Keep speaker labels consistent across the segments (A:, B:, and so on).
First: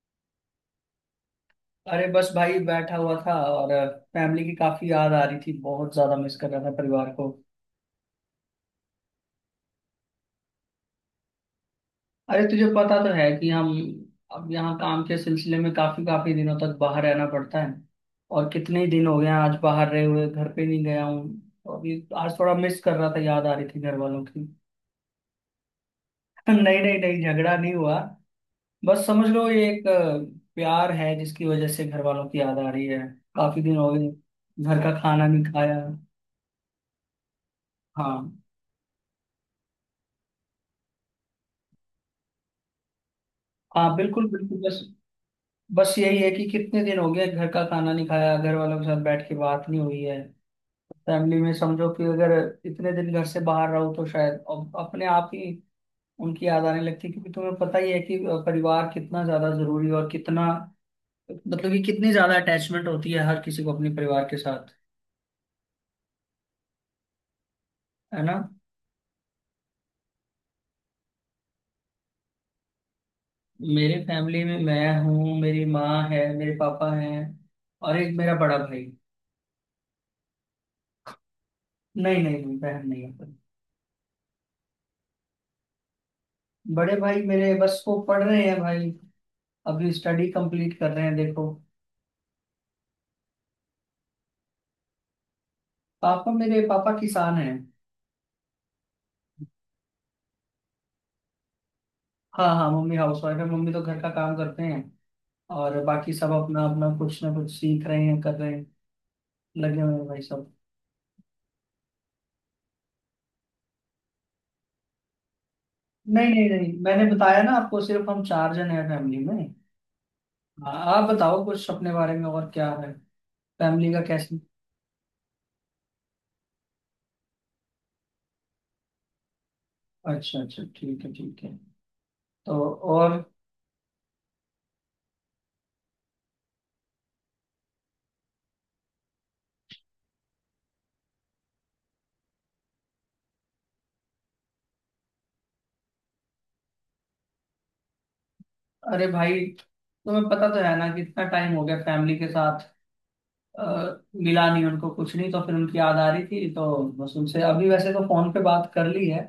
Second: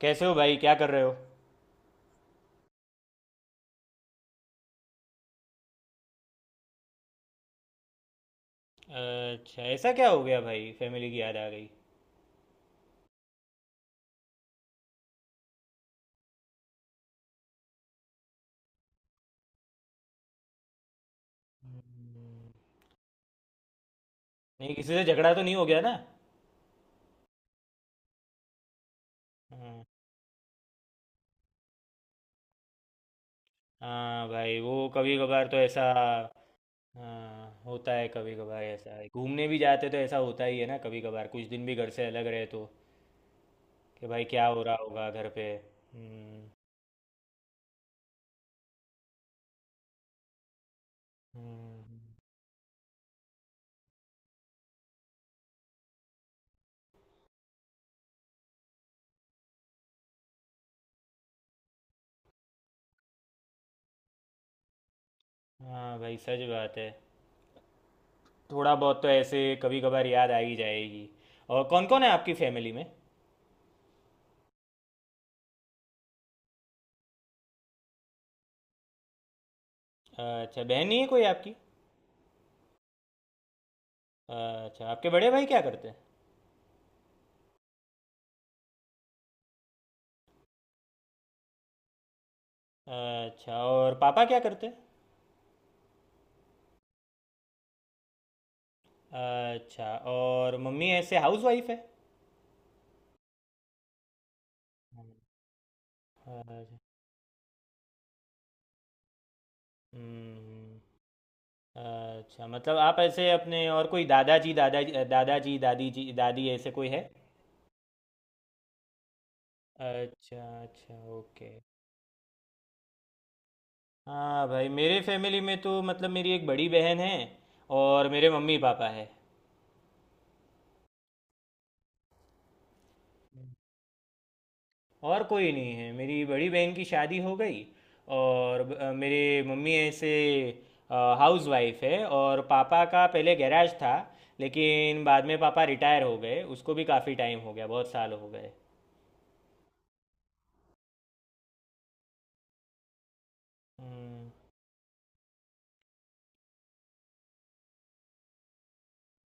A: कैसे हो भाई? क्या कर रहे हो?
B: अरे बस भाई बैठा हुआ था और फैमिली की काफी याद आ रही थी। बहुत ज्यादा मिस कर रहा था परिवार को।
A: अच्छा, ऐसा क्या हो गया भाई? फैमिली की याद आ गई?
B: अरे तुझे पता तो है कि हम अब यहाँ काम के सिलसिले में काफी काफी दिनों तक बाहर रहना पड़ता है। और कितने ही दिन हो गए हैं आज बाहर रहे हुए, घर पे नहीं गया हूँ, तो अभी आज थोड़ा मिस कर रहा था, याद आ रही थी घर वालों की।
A: नहीं, किसी से झगड़ा तो नहीं हो गया ना?
B: नहीं नहीं नहीं, झगड़ा नहीं हुआ। बस समझ लो ये
A: हाँ।
B: एक प्यार है जिसकी वजह से घर वालों की याद आ रही है। काफी दिन हो गए,
A: हाँ भाई,
B: घर
A: वो
B: का
A: कभी
B: खाना नहीं
A: कभार तो
B: खाया।
A: ऐसा। हाँ, होता है कभी
B: हाँ
A: कभार ऐसा है। घूमने भी जाते तो ऐसा होता ही है ना, कभी कभार कुछ दिन भी घर से अलग रहे तो।
B: हाँ,
A: कि भाई
B: बिल्कुल
A: क्या
B: बिल्कुल।
A: हो रहा
B: बस,
A: होगा घर पे।
B: बस यही है
A: हम्म।
B: कि कितने दिन हो गए घर का खाना नहीं खाया, घर वालों के साथ बैठ के बात नहीं हुई है। फैमिली में समझो कि
A: हम्म,
B: अगर इतने दिन घर से बाहर रहो तो शायद अब अपने आप ही उनकी याद आने लगती है, क्योंकि तुम्हें पता ही है कि परिवार कितना ज्यादा जरूरी है, और कितना, मतलब कि कितनी ज्यादा अटैचमेंट होती है हर किसी को अपने परिवार के साथ।
A: हाँ भाई, सच बात है।
B: है ना।
A: थोड़ा बहुत तो ऐसे कभी कभार याद आ ही जाएगी। और कौन कौन है आपकी फैमिली में?
B: मेरे फैमिली में मैं हूँ, मेरी माँ है, मेरे पापा हैं, और एक मेरा बड़ा भाई।
A: अच्छा, बहन नहीं है कोई आपकी?
B: नहीं नहीं नहीं, बहन नहीं है।
A: अच्छा, आपके बड़े भाई क्या करते हैं?
B: बड़े भाई मेरे, बस वो पढ़ रहे हैं भाई। अभी स्टडी कंप्लीट कर रहे हैं, देखो।
A: अच्छा, और पापा क्या करते
B: पापा, मेरे पापा किसान हैं।
A: हैं? अच्छा, और मम्मी ऐसे हाउस वाइफ है?
B: हाँ हाँ, मम्मी हाउसवाइफ है। मम्मी तो घर का काम करते हैं। और बाकी सब अपना
A: अच्छा।
B: अपना कुछ ना कुछ सीख रहे हैं, कर रहे हैं। लगे हुए हैं भाई सब।
A: हम्म, अच्छा, मतलब आप ऐसे अपने, और कोई दादाजी दादाजी दादाजी दादी जी
B: नहीं नहीं
A: दादी ऐसे
B: नहीं,
A: कोई है?
B: मैंने बताया ना आपको, सिर्फ हम 4 जन हैं फैमिली में।
A: अच्छा,
B: हाँ,
A: अच्छा,
B: आप बताओ
A: ओके।
B: कुछ अपने बारे में, और क्या है फैमिली का, कैसे।
A: हाँ भाई, मेरे फैमिली में तो मतलब मेरी एक बड़ी बहन है, और मेरे मम्मी पापा है।
B: अच्छा अच्छा, ठीक है ठीक है। तो। और।
A: और कोई नहीं है। मेरी बड़ी बहन की शादी हो गई, और मेरे मम्मी ऐसे हाउस वाइफ है, और पापा का पहले गैराज था, लेकिन बाद में पापा रिटायर हो गए, उसको भी काफ़ी टाइम हो गया, बहुत साल हो गए।
B: अरे भाई तुम्हें पता तो है ना कितना टाइम हो गया फैमिली के साथ अ,
A: हम्म।
B: मिला नहीं उनको कुछ नहीं, तो फिर उनकी याद आ रही थी, तो बस उनसे अभी वैसे तो फोन पे बात कर ली है।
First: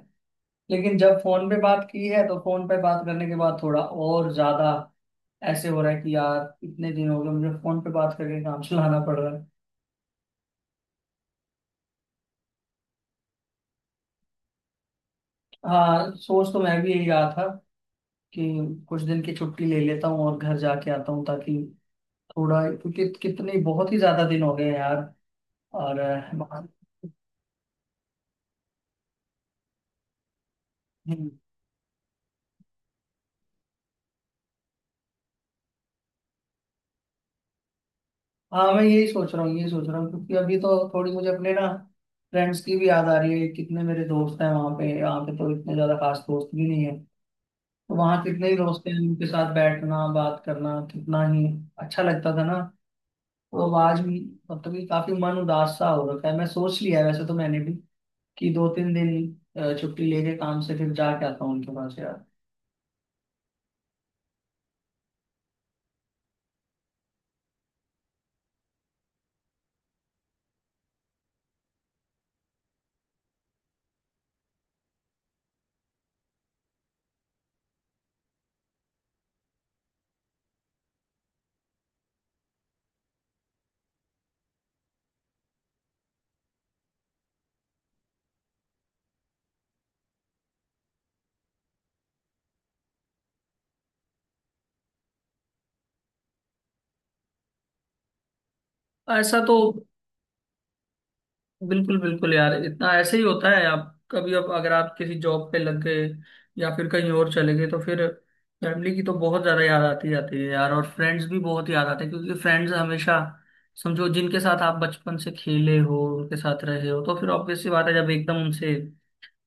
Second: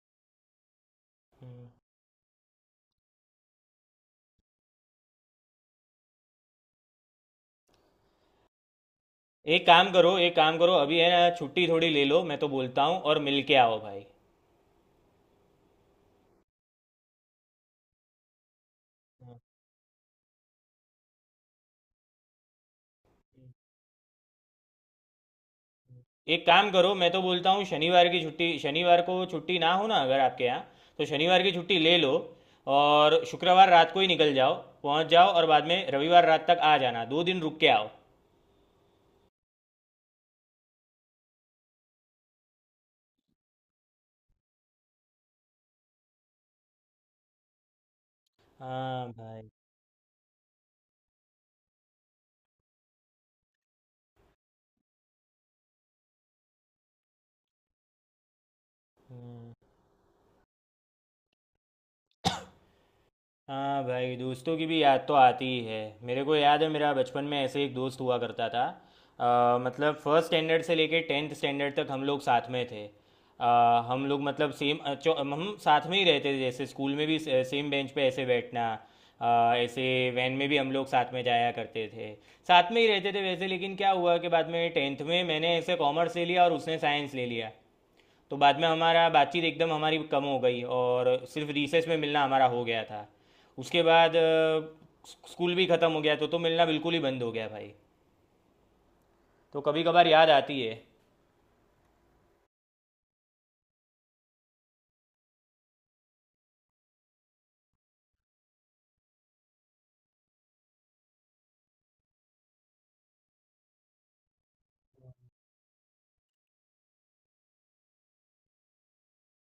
B: लेकिन जब फोन पे
A: हम्म।
B: बात की है, तो फोन पे बात करने के बाद थोड़ा और ज्यादा ऐसे हो रहा है कि यार इतने दिन हो गए मुझे फोन पे बात करके काम चलाना पड़ रहा है।
A: एक काम करो, एक काम करो अभी, है ना? छुट्टी थोड़ी ले लो, मैं तो बोलता हूँ, और मिल के आओ भाई।
B: हाँ सोच तो मैं भी यही रहा था कि कुछ दिन की
A: हाँ।
B: छुट्टी ले लेता हूँ और घर जाके आता हूँ, ताकि थोड़ा, क्योंकि कितने, बहुत ही ज्यादा दिन हो गए हैं यार। और
A: एक काम करो, मैं तो बोलता हूँ शनिवार की छुट्टी, शनिवार को छुट्टी ना हो ना अगर आपके यहाँ, तो
B: अ,
A: शनिवार की छुट्टी ले लो, और शुक्रवार रात को ही निकल जाओ, पहुँच जाओ, और बाद में रविवार रात तक आ जाना, 2 दिन रुक के आओ।
B: हाँ मैं यही सोच रहा हूँ, यही सोच रहा हूँ, क्योंकि अभी तो थोड़ी मुझे अपने ना फ्रेंड्स की भी याद आ रही है। कितने मेरे दोस्त हैं वहाँ पे, यहाँ पे तो इतने ज्यादा खास दोस्त भी नहीं है। तो वहाँ कितने ही दोस्त हैं,
A: हाँ
B: उनके
A: भाई।
B: साथ बैठना, बात करना कितना ही अच्छा लगता था ना। तो अब आज भी, मतलब कि काफी मन उदास सा हो रखा है। मैं सोच लिया है वैसे तो मैंने भी कि 2-3 दिन छुट्टी लेके काम से फिर जाके आता हूँ उनके पास यार।
A: हाँ भाई, दोस्तों की भी याद तो आती ही है। मेरे को याद है, मेरा बचपन में ऐसे एक दोस्त हुआ करता था। मतलब फर्स्ट स्टैंडर्ड से लेके टेंथ स्टैंडर्ड तक हम लोग साथ में थे। हम लोग मतलब सेम, हम साथ में ही रहते थे, जैसे स्कूल में भी सेम बेंच पे ऐसे बैठना। ऐसे वैन में भी हम लोग साथ में जाया करते थे, साथ में ही रहते थे वैसे, लेकिन क्या हुआ कि बाद में टेंथ में मैंने ऐसे कॉमर्स ले लिया और उसने साइंस ले लिया। तो बाद में हमारा बातचीत एकदम हमारी कम हो गई, और सिर्फ रिसेस में मिलना हमारा हो गया था। उसके बाद स्कूल भी ख़त्म हो गया, तो मिलना बिल्कुल ही बंद हो गया भाई।
B: ऐसा तो,
A: तो कभी कभार याद आती है।
B: बिल्कुल बिल्कुल यार, इतना ऐसे ही होता है। आप कभी, अब अगर आप किसी जॉब पे लग गए या फिर कहीं और चले गए, तो फिर फैमिली की तो बहुत ज्यादा याद आती जाती है यार, और फ्रेंड्स भी बहुत याद आते हैं। क्योंकि फ्रेंड्स हमेशा, समझो जिनके साथ आप बचपन से खेले हो, उनके साथ रहे हो, तो फिर ऑब्वियस सी बात है, जब एकदम उनसे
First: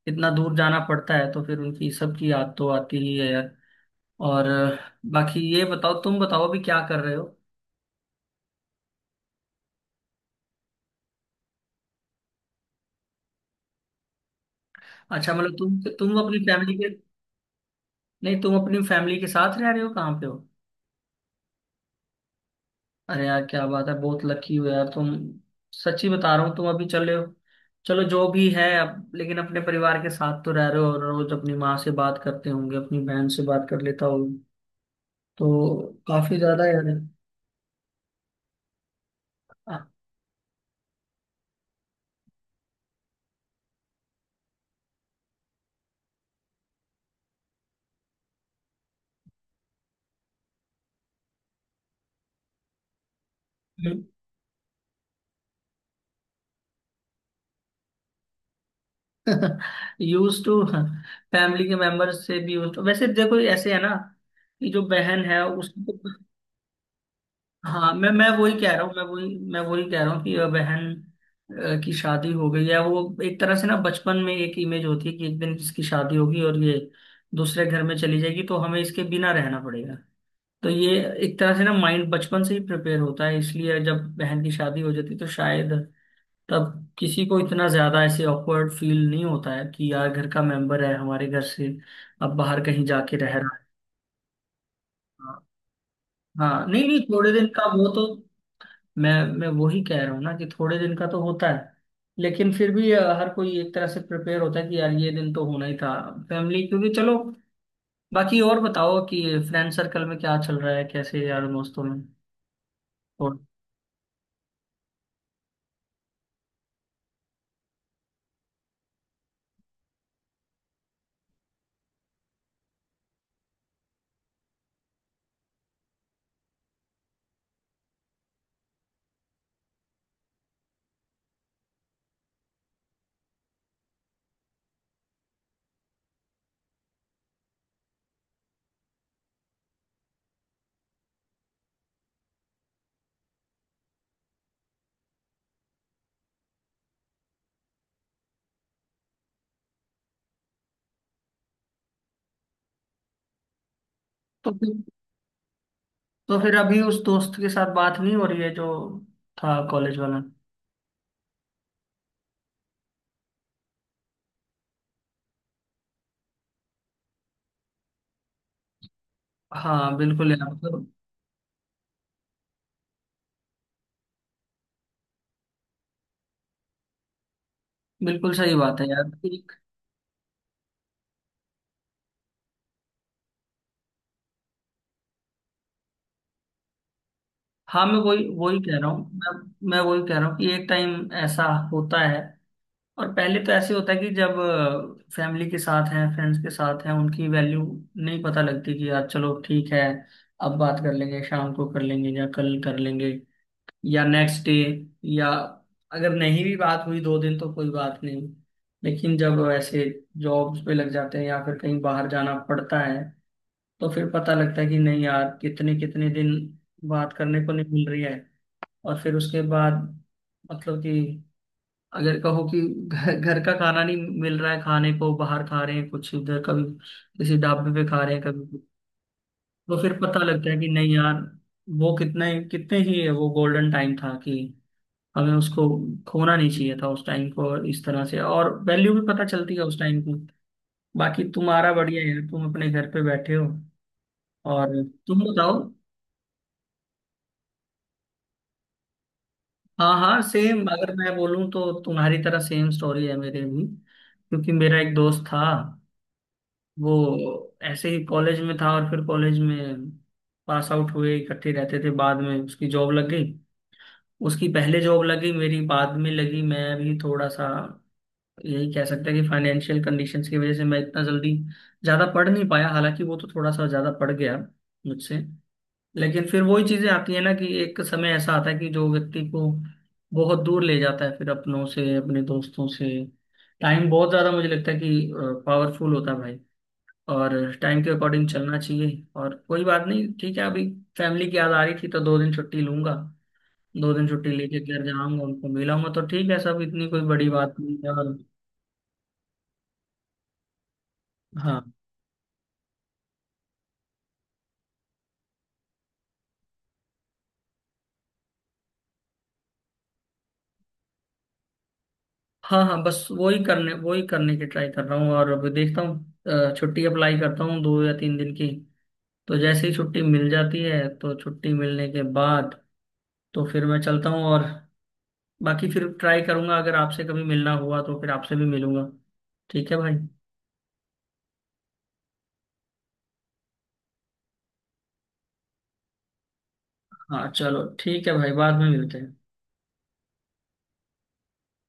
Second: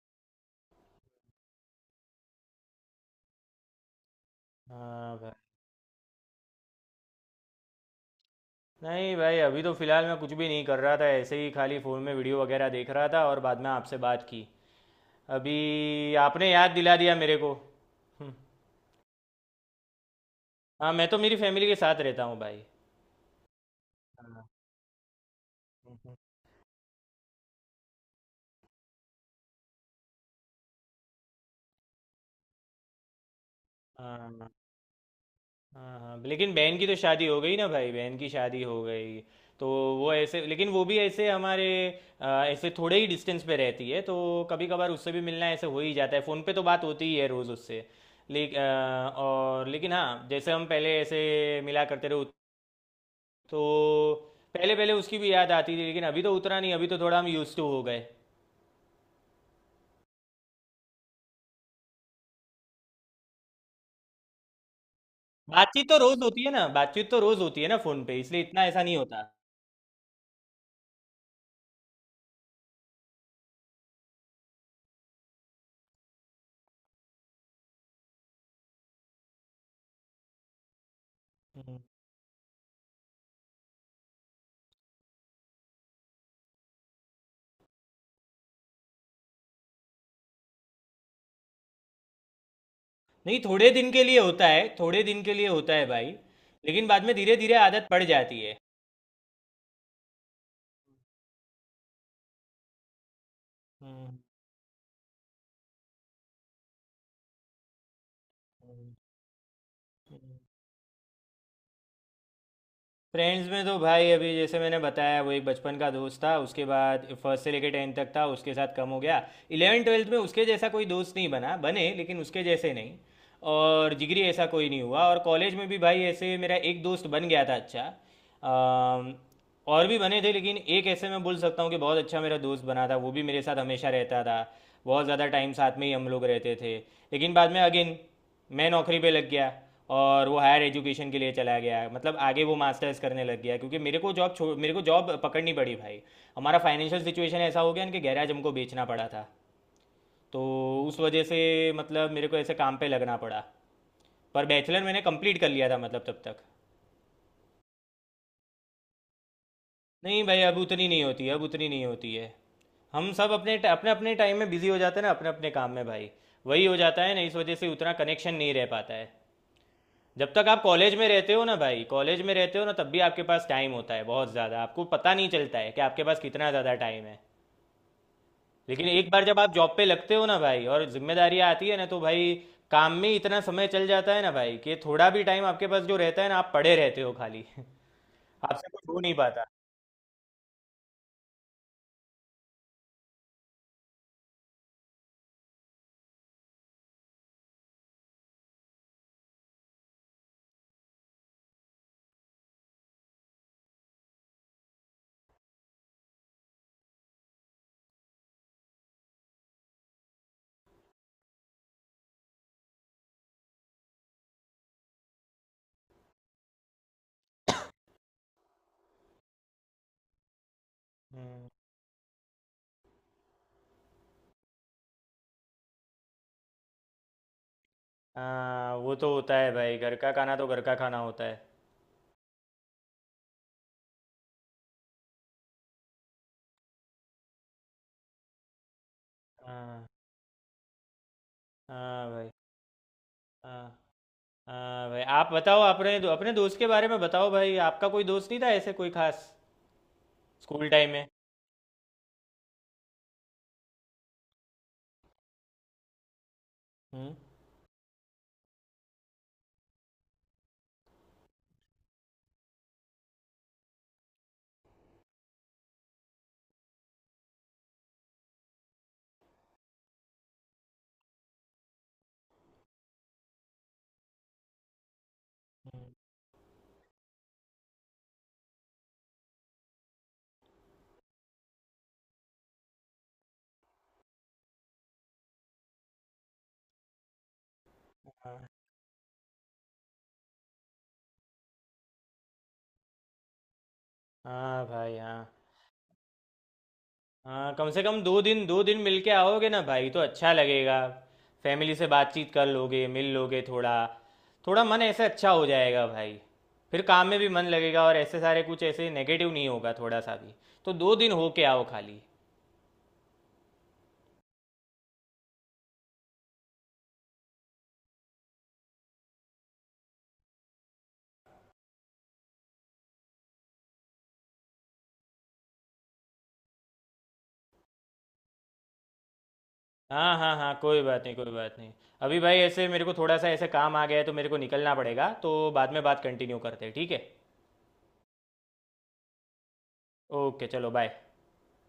B: इतना दूर जाना पड़ता है तो फिर उनकी सबकी याद तो आती ही है यार। और
A: हाँ भाई।
B: बाकी ये बताओ, तुम बताओ अभी क्या कर रहे हो।
A: नहीं भाई, अभी तो फ़िलहाल मैं कुछ भी नहीं कर रहा था, ऐसे ही खाली फ़ोन में वीडियो वगैरह देख रहा था, और बाद में आपसे बात की।
B: अच्छा मतलब तुम
A: अभी
B: तुम अपनी
A: आपने याद
B: फैमिली के,
A: दिला दिया मेरे को। हम्म,
B: नहीं तुम अपनी फैमिली के साथ रह रहे हो, कहाँ पे हो।
A: हाँ, मैं तो मेरी फैमिली के साथ रहता हूँ भाई।
B: अरे यार क्या बात है, बहुत लकी हो यार तुम। सच्ची बता रहा हूँ तुम अभी चले हो। चलो जो भी है, अब लेकिन अपने परिवार के साथ तो रह रहे हो, और रोज अपनी माँ से बात करते होंगे, अपनी बहन से बात कर लेता हो।
A: हाँ, हाँ।
B: तो
A: हाँ, हाँ,
B: काफी
A: लेकिन
B: ज्यादा
A: बहन
B: यार।
A: की तो शादी हो गई ना भाई, बहन की शादी हो गई। तो वो ऐसे, लेकिन वो भी ऐसे हमारे ऐसे थोड़े ही डिस्टेंस पे रहती है, तो कभी कभार उससे भी मिलना ऐसे हो ही जाता है, फ़ोन पे तो बात होती ही है रोज़ उससे, लेकिन, और लेकिन हाँ जैसे हम पहले ऐसे मिला करते रहे तो पहले पहले उसकी भी याद आती थी, लेकिन अभी तो उतना नहीं, अभी तो थोड़ा हम यूज्ड टू हो गए।
B: यूज टू फैमिली के मेंबर्स से भी यूज टू, वैसे देखो ऐसे है ना, कि जो बहन है
A: बातचीत तो
B: उसको।
A: रोज़ होती है ना, बातचीत तो रोज़ होती है ना
B: हाँ
A: फ़ोन
B: मैं
A: पे,
B: मैं
A: इसलिए
B: वही
A: इतना
B: कह रहा
A: ऐसा
B: हूँ,
A: नहीं
B: मैं
A: होता।
B: वही मैं वही कह रहा हूँ कि बहन की शादी हो गई है। वो एक तरह से ना बचपन में एक इमेज होती है कि एक दिन इसकी शादी होगी और ये दूसरे घर में चली जाएगी, तो हमें इसके बिना रहना पड़ेगा। तो ये एक तरह से ना माइंड बचपन से ही प्रिपेयर होता है, इसलिए जब बहन की शादी हो जाती है तो शायद तब किसी को इतना ज्यादा ऐसे ऑकवर्ड फील नहीं होता है कि यार घर का मेंबर है हमारे घर से अब बाहर कहीं जाके रह
A: नहीं,
B: रहा है।
A: थोड़े दिन के लिए होता है, थोड़े दिन के लिए होता है भाई।
B: हाँ नहीं
A: लेकिन
B: नहीं,
A: बाद में
B: थोड़े
A: धीरे
B: दिन
A: धीरे
B: का वो
A: आदत पड़
B: तो।
A: जाती है।
B: मैं मैं वही कह रहा हूँ ना कि थोड़े दिन का तो होता है, लेकिन फिर भी हर कोई एक तरह से प्रिपेयर होता है कि यार ये दिन तो होना ही था। फैमिली, क्योंकि चलो, बाकी और बताओ कि फ्रेंड सर्कल में क्या चल रहा है, कैसे यार दोस्तों में। और।
A: फ्रेंड्स में तो भाई अभी जैसे मैंने बताया, वो एक बचपन का दोस्त था, उसके बाद फर्स्ट से लेके टेंथ तक था, उसके साथ कम हो गया। इलेवन ट्वेल्थ में उसके जैसा कोई दोस्त नहीं बना, बने लेकिन उसके जैसे नहीं, और जिगरी ऐसा कोई नहीं हुआ। और कॉलेज में भी भाई ऐसे मेरा एक दोस्त बन गया था अच्छा। अम, और भी बने थे, लेकिन एक ऐसे मैं बोल सकता हूँ कि बहुत अच्छा मेरा दोस्त बना था, वो भी मेरे साथ हमेशा रहता था, बहुत ज़्यादा टाइम साथ में ही हम लोग रहते थे। लेकिन बाद में अगेन मैं नौकरी पे लग गया, और वो हायर एजुकेशन के लिए चला गया, मतलब आगे वो मास्टर्स करने लग गया, क्योंकि मेरे को जॉब पकड़नी पड़ी भाई। हमारा फाइनेंशियल सिचुएशन ऐसा हो गया ना कि गैराज हमको बेचना पड़ा था, तो उस वजह से, मतलब मेरे को ऐसे काम पे लगना पड़ा। पर
B: तो फिर
A: बैचलर मैंने कंप्लीट कर लिया था, मतलब तब
B: तो
A: तक।
B: फिर अभी उस दोस्त के साथ बात नहीं हो रही है जो था, कॉलेज वाला।
A: नहीं भाई, अब उतनी नहीं होती है, अब उतनी नहीं होती है। हम सब अपने अपने अपने टाइम में बिजी हो जाते हैं ना, अपने अपने काम में भाई। वही हो जाता है ना, इस वजह से उतना कनेक्शन नहीं रह पाता है।
B: हाँ बिल्कुल
A: जब तक
B: यार,
A: आप
B: मतलब,
A: कॉलेज में रहते हो ना भाई, कॉलेज में रहते हो ना, तब भी आपके पास टाइम होता है बहुत ज़्यादा, आपको पता नहीं चलता है कि आपके पास कितना ज़्यादा टाइम है।
B: बिल्कुल सही बात है
A: लेकिन एक
B: यार।
A: बार जब आप जॉब पे लगते हो ना भाई, और जिम्मेदारियाँ आती है ना, तो भाई काम में इतना समय चल जाता है ना भाई, कि थोड़ा भी टाइम आपके पास जो रहता है ना, आप पड़े रहते हो खाली,
B: हाँ मैं वही वही
A: आपसे
B: कह
A: कुछ
B: रहा
A: हो
B: हूँ,
A: नहीं
B: मैं
A: पाता।
B: मैं वही कह रहा हूँ कि एक टाइम ऐसा होता है। और पहले तो ऐसे होता है कि जब फैमिली के साथ हैं, फ्रेंड्स के साथ हैं, उनकी वैल्यू नहीं पता लगती, कि यार चलो ठीक है, अब बात कर लेंगे, शाम को कर लेंगे, या कल कर लेंगे, या नेक्स्ट डे, या अगर नहीं भी बात हुई दो दिन तो कोई बात नहीं। लेकिन जब ऐसे जॉब्स पे लग जाते हैं या फिर कहीं बाहर जाना पड़ता है, तो फिर पता लगता है कि नहीं यार, कितने कितने दिन बात करने को नहीं मिल रही है। और फिर उसके बाद मतलब कि,
A: हम्म।
B: अगर कहो कि घर घर का खाना नहीं मिल रहा है, खाने को बाहर खा रहे हैं कुछ उधर, कभी किसी ढाबे पे खा रहे हैं, कभी कुछ।
A: हाँ, वो तो होता है
B: तो
A: भाई,
B: फिर
A: घर का
B: पता
A: खाना तो
B: लगता है
A: घर
B: कि
A: का
B: नहीं
A: खाना
B: यार,
A: होता है।
B: वो कितना ही, कितने ही वो गोल्डन टाइम था, कि हमें उसको खोना नहीं चाहिए था उस टाइम को इस तरह से, और वैल्यू भी पता चलती है उस
A: हाँ।
B: टाइम की। बाकी तुम्हारा बढ़िया
A: हाँ
B: है,
A: भाई।
B: तुम अपने घर पे बैठे हो।
A: हाँ,
B: और
A: हाँ भाई,
B: तुम
A: आप
B: बताओ।
A: बताओ अपने अपने दोस्त के बारे में बताओ भाई, आपका कोई दोस्त नहीं था ऐसे कोई खास?
B: हाँ हाँ, सेम
A: स्कूल टाइम
B: अगर
A: में।
B: मैं बोलूँ तो तुम्हारी तरह सेम स्टोरी है मेरे भी, क्योंकि मेरा एक दोस्त था,
A: हम्म।
B: वो ऐसे ही कॉलेज में था, और फिर कॉलेज में पास आउट हुए, इकट्ठे रहते थे, बाद में उसकी जॉब लग गई। उसकी पहले जॉब लगी, मेरी बाद में लगी। मैं भी थोड़ा सा, यही कह सकते हैं कि फाइनेंशियल कंडीशंस की वजह से मैं इतना जल्दी ज़्यादा पढ़ नहीं पाया, हालांकि वो तो थोड़ा सा ज़्यादा पढ़ गया मुझसे।
A: हम्म।
B: लेकिन फिर वही चीज़ें आती हैं ना, कि एक समय ऐसा आता है कि जो व्यक्ति को बहुत दूर ले जाता है फिर अपनों से, अपने दोस्तों से। टाइम बहुत ज़्यादा मुझे लगता है कि पावरफुल होता है भाई। और टाइम के अकॉर्डिंग चलना चाहिए, और कोई बात नहीं, ठीक है। अभी फैमिली की याद आ रही थी तो 2 दिन छुट्टी लूंगा, 2 दिन छुट्टी लेके
A: हाँ
B: घर
A: भाई। हाँ,
B: जाऊंगा, उनको मिलाऊंगा, तो ठीक है। सब इतनी कोई बड़ी बात
A: हाँ, कम
B: नहीं
A: से
B: है।
A: कम
B: और
A: 2 दिन, 2 दिन मिलके आओगे ना भाई, तो अच्छा लगेगा।
B: हाँ
A: फैमिली से बातचीत कर लोगे, मिल लोगे थोड़ा, थोड़ा मन ऐसे अच्छा हो जाएगा भाई। फिर काम में भी मन लगेगा, और ऐसे सारे कुछ ऐसे नेगेटिव नहीं होगा थोड़ा सा भी। तो 2 दिन होके आओ खाली।
B: हाँ हाँ, बस वही करने की ट्राई कर रहा हूँ। और अभी देखता हूँ छुट्टी अप्लाई करता हूँ 2 या 3 दिन की। तो जैसे ही छुट्टी मिल जाती है, तो छुट्टी मिलने के बाद तो फिर मैं चलता हूँ। और बाकी फिर ट्राई करूंगा, अगर आपसे कभी मिलना हुआ तो फिर आपसे भी मिलूंगा। ठीक है भाई।
A: हाँ, हाँ, हाँ, कोई बात नहीं, कोई बात नहीं। अभी भाई ऐसे मेरे को थोड़ा सा ऐसे काम आ गया है, तो मेरे को निकलना पड़ेगा, तो बाद में बात कंटिन्यू करते हैं, ठीक है?
B: हाँ चलो ठीक है भाई, बाद में मिलते हैं।
A: ओके, चलो, बाय।